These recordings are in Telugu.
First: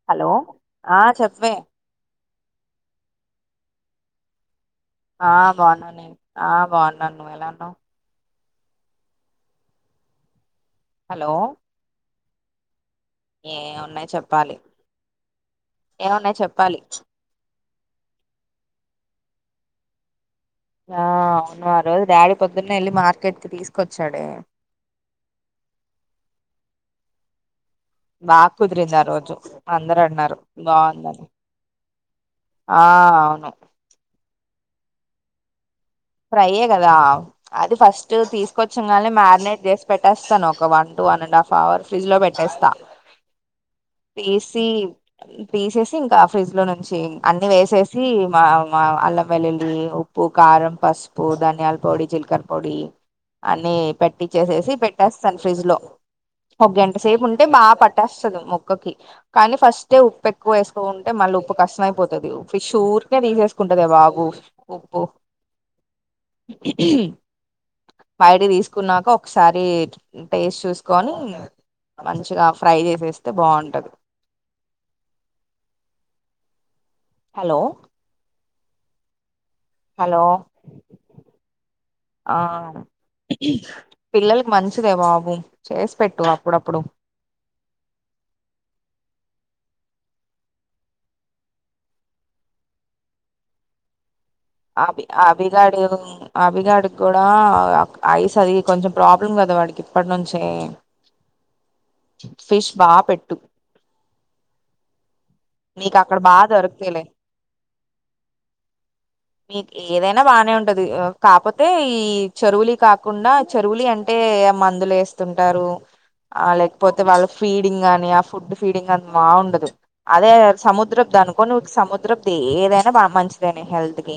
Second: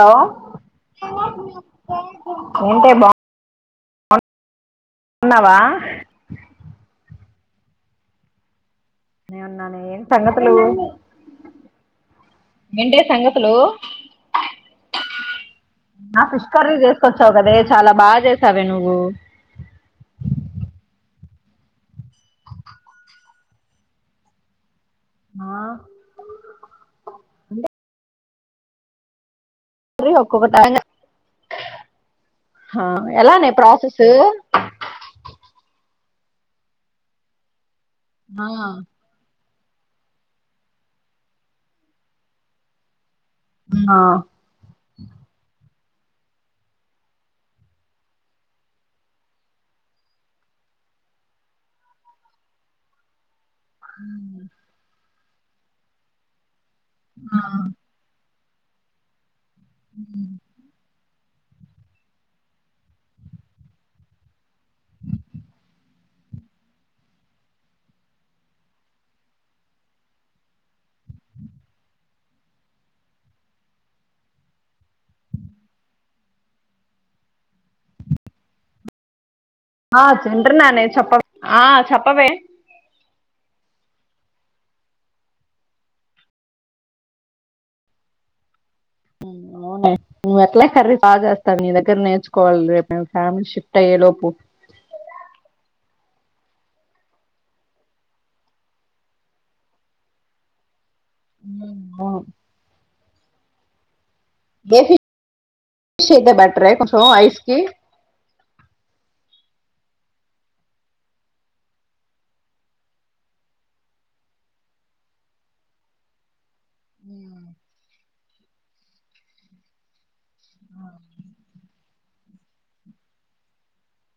హలో ఆ చెప్పవే ఉంటే బా ఆ బాగున్నాను నేను ఆ బాగున్నాను నువ్వు ఎలా హ నేవున్నా ఏన్ త హలో హలో వఎంటే సంగతులు ఏమున్నాయి చెప్పాలి నా ఏమున్నాయి ఫిష్ కర్రీ చెప్పాలి చేసుకొచ్చావు కదే చాలా బాగా చేసావే నువ్వు అ అవును ఆ రోజు డాడీ పొద్దున్న వెళ్ళి మార్కెట్కి తీసుకొచ్చాడే ఆ బాకుడ్రింది రోజు అందరు అన్నారు బాగుందని అ ఆ అవును ఎలానే ప్రసస్ ఫ్రై కదా అది ఫస్ట్ ఆ తీసుకొచ్చ కానీ మ్యారినేట్ చేసి పెట్టేస్తాను ఒక one two one and half hour fridge లో పెట్టేస్తాను ఆ పసి పిసెస్ ఇంకా ఫ్రిడ్జ్ లో నుంచి అన్ని వేసేసి మా మా అల్లం వెల్లుల్లి ఉప్పు కారం పసుపు ధనియాల పొడి చిల్కర్ పొడి అన్ని పెట్టించేసేసి పెట్టే సన్ ఫ్రిజ్ లో ఒక గంట సేపు ఉంటే బాగా పట్టేస్తుది కూకకి కానీ ఫస్టే ఉప్పెక్కువ వేసుకో ఉంటే మళ్ళు ఉప్పు కష్షం ఐపోతది ఫిష్ ఊరికే తీసేసుకుంటదే బాబు ఉప్పు బయట తీసుకున్నాక ఒకసారి టేస్ట్ చూసుకోని మంచిగా ఫ్రై చేసేస్తే బావుంటాది హలో ఆ హలో తింట్రున్నానే చెప్పవ్ ఆ చెప్పవే ఆ పిల్లలకి మంచిదే బాబు చేసి పెట్టు అప్పుడప్పుడు ఊ అవునే నువ్వు ఎట్లా కర్రీ బా చేస్తావు నీ దగ్గర నేర్చుకోవాలి రేపు మేం ఫ్యామ్ షిఫ్ట్ అయ్యే లోపు అభి అభిగాడు అభిగాడికి కూడా అక్ ఐస్ అది కొంచెం ప్రాబ్లం కదా వాడికి ఇప్పటి నుంచే ఉమ్, అవును ఫిష్ బా పెట్ టు. గేసి. షి బాగా బటర్ రాయ్ దొరుకుతాయిలే కొంచం ఐష్ కి. మీకు ఏదైనా బానే ఉంటది కాకపోతే చరూవులే కాకుండా చెరువులీ అంటే మందులు వేసుకుంటారు అల్ పోతే వాళ్ల ఉమ్. ఫీడింగ్ అని. ఫుడ్ ఫీడింగ్ అని మగుండదు. అదే సముద్రపు దనుకొని సముద్రపుది ఏదైనా మంచిదేనా హెల్త్ కి.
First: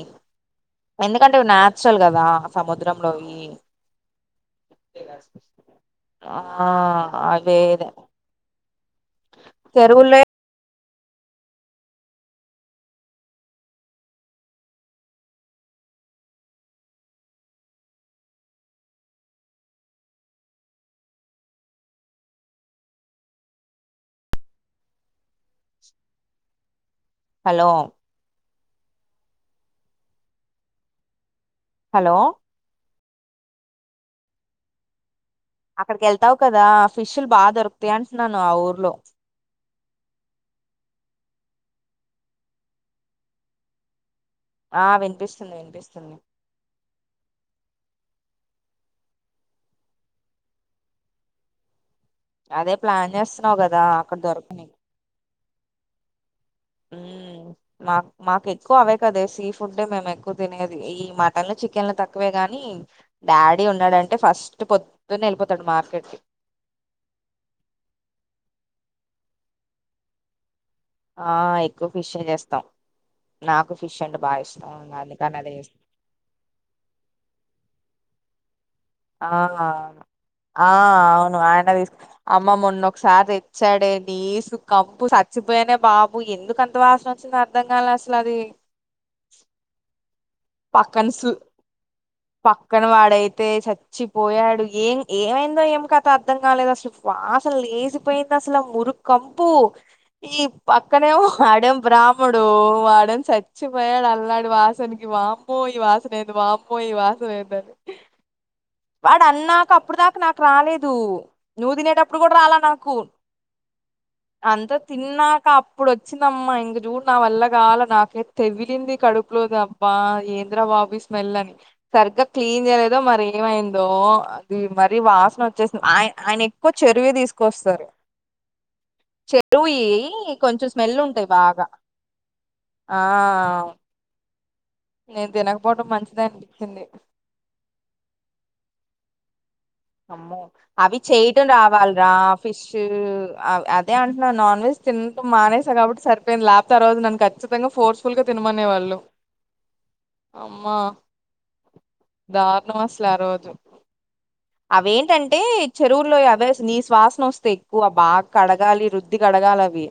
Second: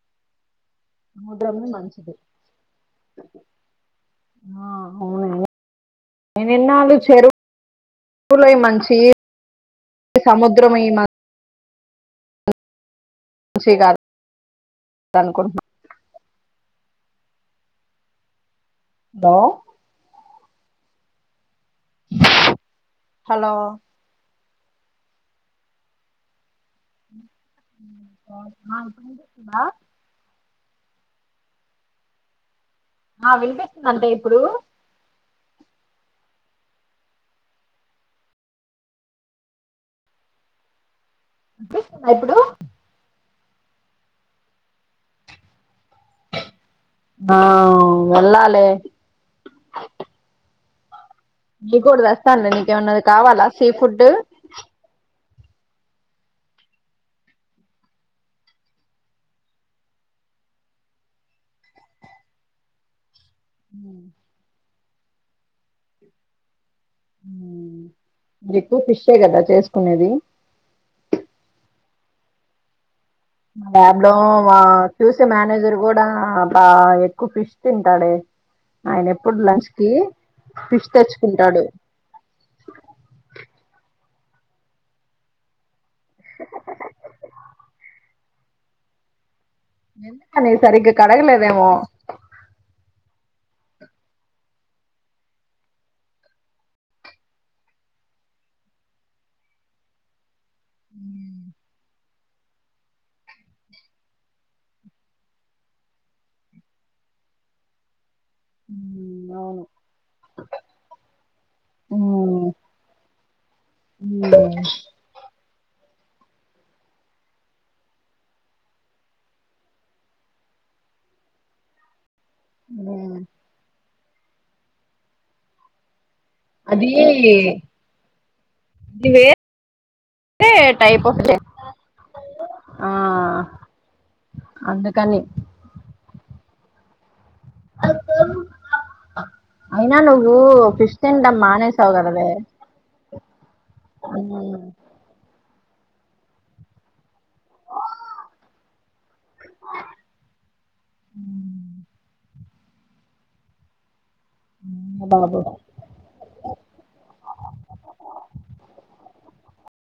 ఎందుకంటే ఇవి సముద్రం నాచురల్ మంచిది కదా సముద్రంలోవి ఆ అవునా ఆ నేను ఇన్నాళ్ళు అవె. చెరువులయి చెరువులయ్. సమయమా. మూసి కాదు అనుకోని. దా. హలో. ఆ [inaudible] ఆ ఆ హలో. ఆ వినిపిస్తుందండి ఇప్పుడు. అక్కడికి వెళ్తావు కదా ఫిషులు బాగా దొరుకుతాయి అంటున్నాను ఆ ఊర్లో. వినిపిస్తుందా ఇప్పుడు. ఆ వినిపిస్తుంది వినిపిస్తుంది. ఆ వెళ్ళాలే యీకడద వస్తా అదే నీకేమన్నాది ప్లాన్ కావాలా చేస్తున్నావు సీ కదా ఫుడ్. అక్కడ దొరకని ఉమ్ మాక్ మాకు ఎక్కువ అవే కదా సీ ఫుడ్ మేము ఎక్కువ తినేది ఈ మటన్లు చికెన్లు తక్కువే గాని. డాడీ ఉన్నాడంటే ఫస్ట్. పొద్దు పొద్దున్నే వెళ్లిపోతాడు మార్కెట్ కి. ఎక్కువ ఫిష్ ఏ కదా చేసుకునేది. ఆ ఎక్కువ ఫిష్ ఏ చేస్తాం. నాకు ఫిష్ ల్యాబ్ లో అంటే బాగా మా ఇష్టం చూసే అందుకని అదే మేనేజర్ చేస్తాం కూడా బా ఎక్కువ ఫిష్ తింటాడే. ఆయన ఎప్పుడు ఆహ లంచ్ కి ఆ ఫిష్ అవును తెచ్చుకుంటాడు ఆయన అమ్మ మొన్న ఒకసారి తెచ్చాడే. నీసు కంపు చచ్చిపోయేనే బాబు ఎందుకంత వాసన వచ్చిందో అర్థం కాలే అసలు అది. ఎందుక్. అయినె సరిగ్గా పక్కన సు కడగలేదేమో. తే చచ్చిపోయాడు ఎం ఏమైందో ఏమ్ కత అర్థం కాలేదు అసలు వాసన లేచిపోయింది అసలు మురుకంపు. పక్కనేమో వాడేమో బ్రాం. అప్పుడు వాడు చచ్చిపోయాడు అల్లాడి వాసనకు వామ్ అమ్మో ఈ వాసన ఏంది వామ్మో ఈ వాసన ఏందని. వాడు మ్ అవును అన్నాక అప్పుడు దాకా నాకు రాలేదు నువ్వు తినేటప్పుడు కూడ ఉమ్ రాలా నాకు అంత తిన్నాకప్పు ప్పుడు వచ్చిందమ్మా ఇంక చూడు నా వల్ల కాల నాకే తెగిలింది కడుపులోదు అబ్బా ఏంద్రబాబు ఇ స్మెల్ అని సరిగ్గా క్లీన్ చేయలేదో ఉమ్ మరి దో అది మరీ వాసన వచ్చేసింది ఆయ ఆయన ఎక్కువ అది చెరువి తీసుకొస్తరు ఇది వేరే చెరువి కొంచెం స్మెల్ టైప్ ఆఫ్ ఉంటాయి డే బాగా ఆ అందుకని నేన్ తినకపోడం మంచి అయింది అనిపించింది అ అమ్మో అవి చేయడం మానేసావు రావాలరా కదవే ఫిష్ అదే అంటున్నా నాన్ ఉమ్ వెజ్ తినటం మానే కాబట్టి సరిపోయింది లేకపోతే ఆ రోజు ను ఖచ్చితంగా ఫోర్స్ఫుల్ గా తినమనే వాళ్ళు అమ్మా దారుణం అసలు ఆ రోజు అవేంటంటే బాబు చెరువులో అవే నీస్ వాసన వస్తే ఎక్కువ బాగా కడగాలి రుద్ది కడగాల అ వి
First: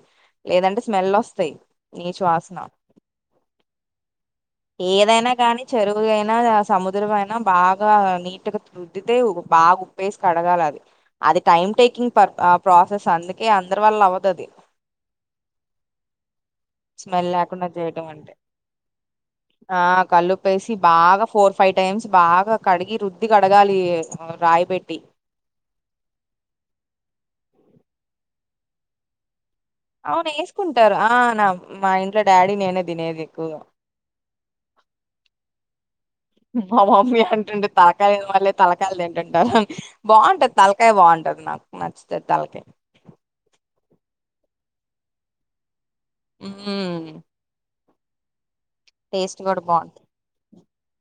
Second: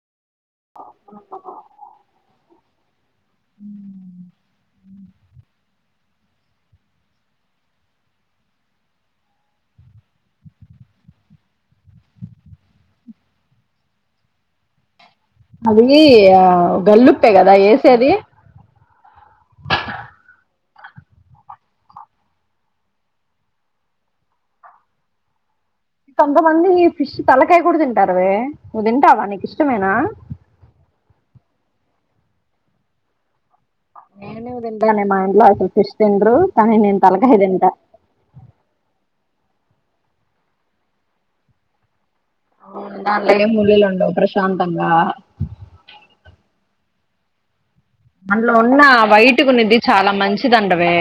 లేదంటే స్మెల్ వస్తయి నీచు వసన ఏదైన కానీ చెరువుయినా సముద్ర అయినా బాగా నీట్గా రుద్దితే బాగా ఉప్పేసి కడగాల అది అది టైమ్ టేకింగ్ పర్ ప్రాసెస్ అందుకే అందరి వల్ల అవ్వదది అది ఆ గల్లుప్పే కదా లేకుండా చేయటం ఏసేది అంటే ఆ కళ్లుప్పేసి బాగా ఫోర్ ఫైవ్ టైమ్స్ బాగా కడిగి రుద్ది కడగాలి రాయపేట్టి కొంతమంది ఫిష్ తలకాయ కూడ తింటారువే నువ్ తింటావా నీకు ఇష్టమేనా అవును వేసుకుంటారు ఆ నా మా ఇంట్లో డాడీ నేనే తినేది ఎక్కువగ నేను తింటగానే మా ఇంట్లో అసలు ఫిష్ తిన్రు కానీ మా నేను మమ్మీ తలకై తింట బాగుంటది తలకాయ బాగుంటది నాకు నచ్చ అవును దాంట్లో ఏం ముళ్ళులు ఉండవ్ ప్రశాంత ంగా హమ్ అన్ ఇలా ఉన్నా వయటుకునిది బావుంటది. చాలా మంచిది అంటవే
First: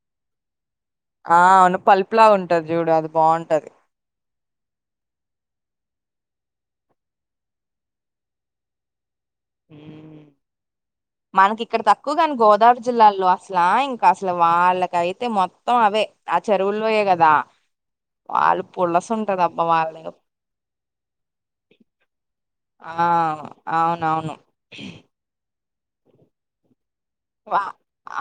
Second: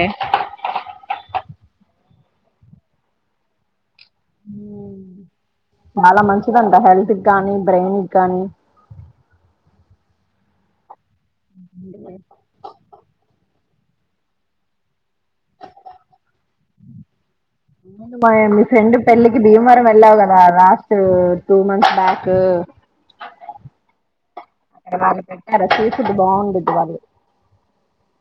ఆ అవును పలుపు లా ఉంటది చూడు అది బావుంటది చాలా మంచిదంట హెల్త్కి కానీ బ్రెయిన్కి గానీ హమ్ మనకి ఇక్కడ తక్కువగని గోదావరి జిల్లాల్లో అస ఆ ఇంక అసల వాళ్ళ కైత్ తే మొత్తం అవే ఆ చెరువుల్లోయే కదా ముందు మా- మీ వాళ్ళు ఫ్రెండ్ పెళ్ళికి పులసుంటదబ్బా భీమవరం వాళ్ళ వెళ్ళావు కదా లాస్ట్ టూ మంత్స్ బ్యాక్ ఆ అవునవును అక్కడ స్ట్రీట్ ఫుడ్ బాగుండ్డిద్ది వాళ్ళు వా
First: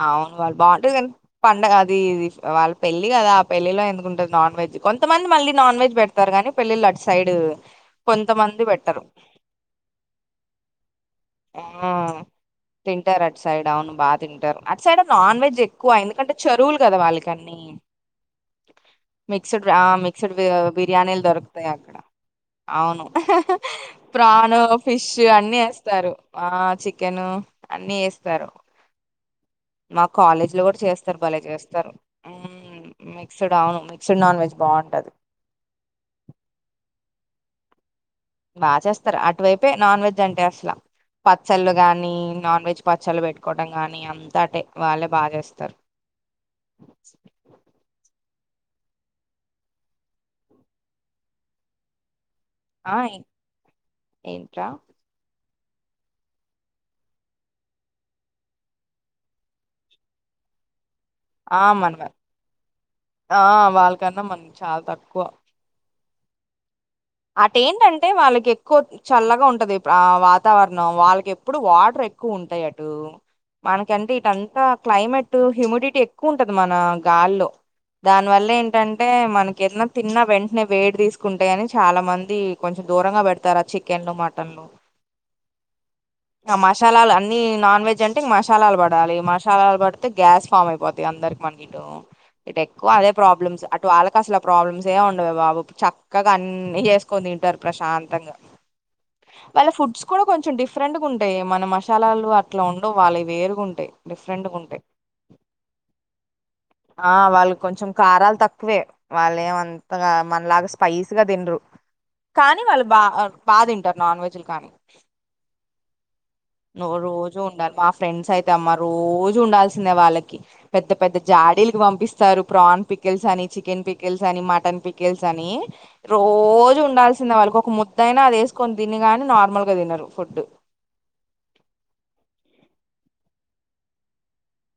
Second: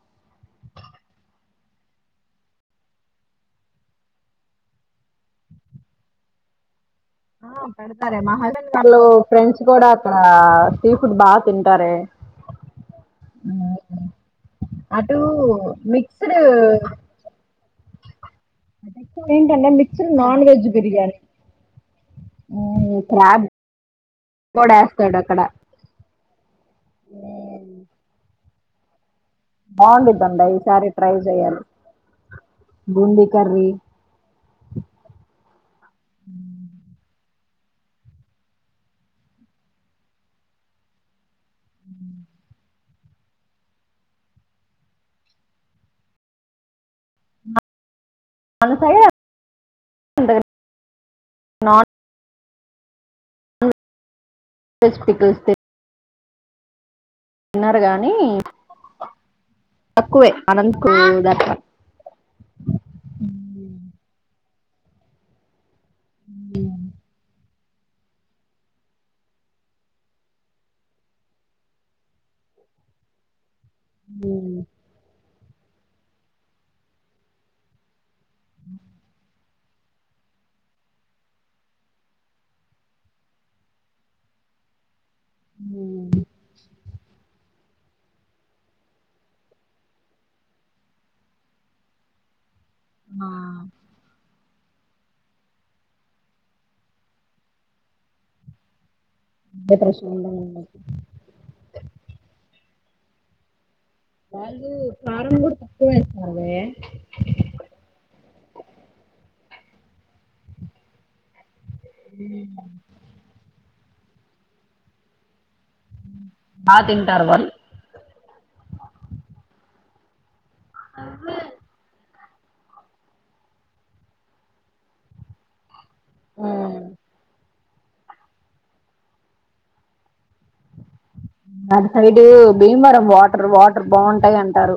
అవును వాళ్ళు బాగుంటుంది కం పండగ అది ఇది వాళ్ళ పెళ్ళి కదా ఆ పెళ్ళిలో ఎందుకుంటంది నాన్ వెెజ్ కొంతమంది మళ్ళీ నాన్ వెెజ్ పెడతారు కానీ పెళ్ళిళట్ హ పెడతారే మా హస్బెండ్ వాళ్ళు ఫ్రెండ్స్ కూడా అక్కడ స్ట్రీట్ ఫుడ్ బా ఆ తింటారు అటు సైడ్ అవును బాగా తింటారు అటు సైడ్ నాన్ వెజ్ ఎక్కువ ఎందుకంటే మిక్స్డ్ చెరువులు కదా వాళ్ళకని ని మిక్స్డ్ ఏంటంటే ఆ మిక్స్డ్ నాన్ వెజ్ బిర్యానీ బిర్యానీలు దొరుకుతాయి అక్కడ అవును క్రాబ్ ప్రాన్ కూడా ఫిష్ వేస్తాడు అక్కడ అన్ని ఎస్ స్తారు ఆ చికెన్ అన్నిీ ఏస్తారు మాకు బాగుండిద్దండి కాలేజీలో కూడా ఈసారి ట్రై చేస్తారు భలే చేయాలి చేస్తారు బూందీ మిక్స్డ్ కర్రీ అవును మిక్స్డ్ నాన్ వెజ్ బాగుంటది బాగా చేస్తారు అటువైపే నాన్ వెజ్ అంటే అసలా పచ్చళ్ళు కానీ నాన్ వెజ్ పచ్చళ్ళు పెట్టుకోవడం గానీ అంతా అటే వాళ్ళే బా చేస్తారు మన సైడే ఉంటది నార్త్ ఆ ఏ వేజ్ పికిల్స్ తినరు గాని తక్కువే అనంత ఆ మనలా ఆ వాల్లకన్న మన చాలా తక్కువ ఉ అటెంటంటే వాళ్ళకి ఎక్కువ చల్లగా ఉంటది ఆ వాతావరణం వాళ్ళకి ఎప్పుడు వాటర్ ఎక్కువ ఉంటాయి అటు మనకంటే ఇటంతా క్లైమేట్ టు హ్యూమిడిటీ ఎక్కువ ఉంటది మన గాల్లో దాని వల్ల ఏంటంటే మనకి ఏదన్న తిన్న వెంటనే వేడి తీసుకుంటయి అని చాలా మంది కొంచెం దూరంగా పెడతారు ఆ చికెన్లు మటన్లు ఆ మసాలాలు అన్ని నా నాన్ వెజ్ అంటే మశాలాలు పడాలి మశాలాలు పడితే గ్యాస్ ఫామ్ అయిపోతయి అందరికి మనకి ఇటు ఇటు ఎక్కువ అదే ప్రాబ్లమ్స్ అటు వాళ్ళకు అసలు ప్రాబ్లమ్స్ ఏం ఉండవే బాబు చక్కగా గ అన్ని చేసుకోని తింటారు ప్రశాంతంగా వాళ్ళ ఫుడ్స్ కూడా డిప్రెషన్ కొంచెం డిఫరెంట్ గా ఉంటాయి మన మశాలాలు అట్లా ఉ సో వాళ్ళయి వేరుగుంటయి డిఫరెంట్గా ఉంటయి కారం కూడా తక్కువ వేస్తారువే ఆ వాళ్ళు కొంచెం కారాలు తక్కువే వాళ్ళే ఏ వ అంతగా మనలాగా స్పైస్ గా తిండ్రు కానీ వాళ్ళు బా బా తింటారు నాన్ వెజ్లులు కానీ బాగా నువ్వు తింటారు రోజు వాళ్ళు ఉండాలి మా ఫ్రెండ్స్ అయితే అమ్మా రోజు ఉండాల్సి తినే వాళ్ళకి పెద్ద పెద్ద జాడీలకి పంపిస్ స్తారు ప్రాన్ పికిల్స్ అని చికెన్ పికిల్స్ అని మటన్ పికిల్స్ అని రోజూ ఉండాల్సిందే వాళ్ళకొ కు ముద్దైయినా అది ఏసుకొని తిని గాని నార్మల్ గా తినరు ఫుడ్డు అటు సైడ్ భీమవరం వాటర్ వాటర్ బావుంటాయి అంటారు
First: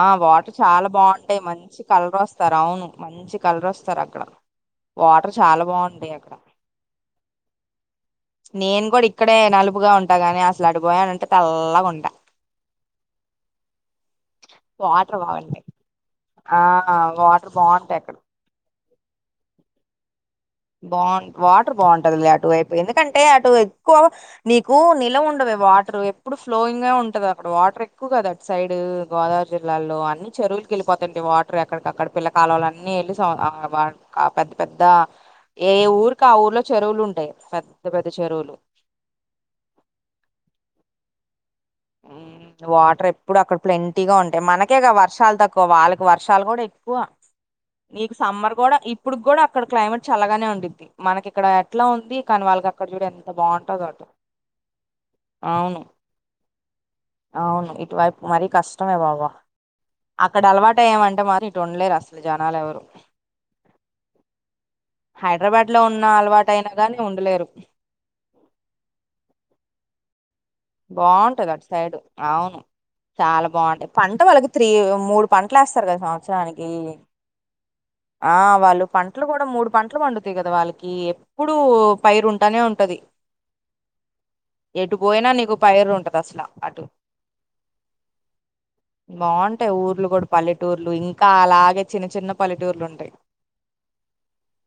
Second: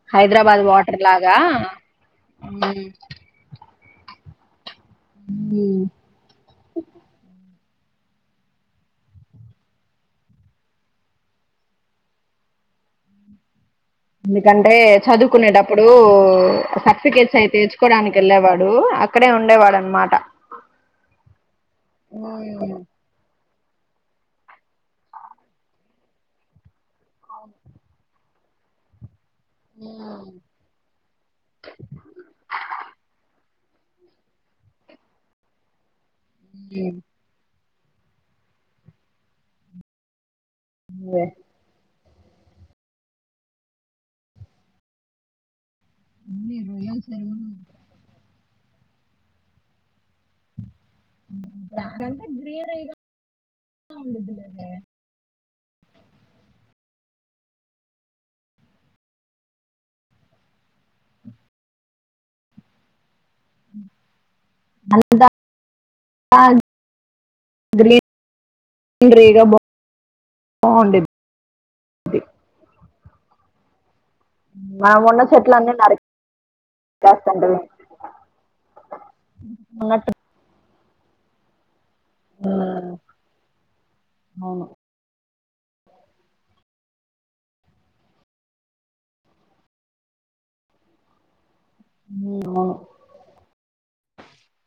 ఆ వాటర్ హైదరాబాద్ చాలా లాగా బావుంటాయి మంచి కలరోస్తారు అవును మంచి కలరోస్ సార్ అక్కడ వాటర్ చాలా బావుంటాయి అక్కడ నేను కూడా ఇక్కడే నలుపుగా ఉంటా గాని అసలు అటుపోయానంటే తెల్లగుంట ఎందుకంటే చదువుకునేటప్పుడు ఆ సర్టిఫికేట్స్ వాటర్ అయితే బాగుంటాయి అక్కడ తెచ్చుకోవడానికి ఏళ్ళేవాడు అక్కడే ఉండేవాడునమాట బావు వాటర్ బాగుంటంది అటువైపు ఎందుకంటే అటు ఎక్కువ నీకు నిల ఉండవ వాటర్ ఎప్పుడు ఫ్లోయింగ్ గా ఉంటది అక్కడ వాటర్ ఎక్కువ కదా అటు సైడ్యు గోదావరి జిల్లాలో అన్ని చెరువులకి వెళ్ళిపోతాండి వాటర్ ఎక్కడికక్కడ పిల్ల కలవులు అన్ని వెళ్లి స అ వా ఆ పెద్ద పెద్ద ఏ ఊర్ ఇంకా ఆ ఊర్లో చెరువులు ఉంటాయి పెద్ అ పెద్ద చేరువులో మే మ్ వాటర్ ఎప్పుడు అక్కడ ప్లాంటీ ఉంటాయి మనకేగా వర్షాలు తక్కువ ఎ వాళ్ళకి వర్షాలు కూడా ఎక్కువ నీకు సమ్మర్ కూడా ఇప్పుడు కూడా అక్కడ క్లైేట్ చల్లగానే ఉండిద్ది మనకి ఇక్కడ ఎట్లా ఉంది కానీ వాళ్ళకి అక్కడ చూడ ఎంత బాగుంటుందో అటు అవును అవును ఇటువైపు మరీ కష్టమే బాబా, అక్కడ అలవాటయ ఏమంటే మరి ఇటు ఉండలేరు అసలు జనాలు ఎవరు మ్మ్ హైడ్రాబాడ్ లో ఉన్న అలవాటు అయినా గానీ ఉండలేరు గ్రీనరీగా బాగుండేది బాగుంటది అటు సైడు అవును చాలా బాగుండే పంట వాళ్ళకి త్రీ మనం ఉన్న మూడు చెట్లు పంటలు అన్ని వేస్తారు కదా సంవత్సరానికి, నరికేస్తుంటది ఆ వాళ్ళు పంటలు కూడా మూడు పంటలు పండుతాయి కదా వాళ్ళ కి ఎప్పుడూ పైరు ఉంటానే ఉన్నట్టు ఉంటది అవును ఎటు పోయినా నీకు పైరు ఉంటది అసలు అటు బాగుంటాయి ఊర్లు కూడా పల్లెటూర్లు ఇంకా అలా ఇ చిన్న చిన్న హ్మ్ అవును పల్లెటూర్లు ఉంటాయి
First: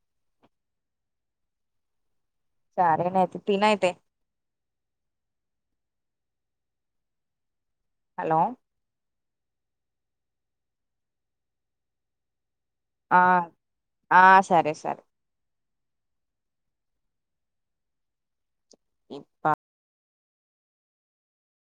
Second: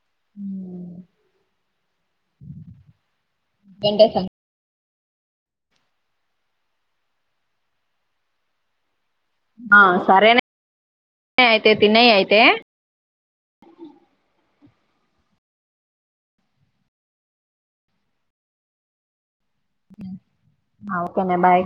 హ సరేనే అయితే తిను అయితే హలో ఆ సరే నే అయితే తినేయ్ అయితే ఆ ఆ సరే సరే ఇప్ప ఆ ఓకేనే బాయ్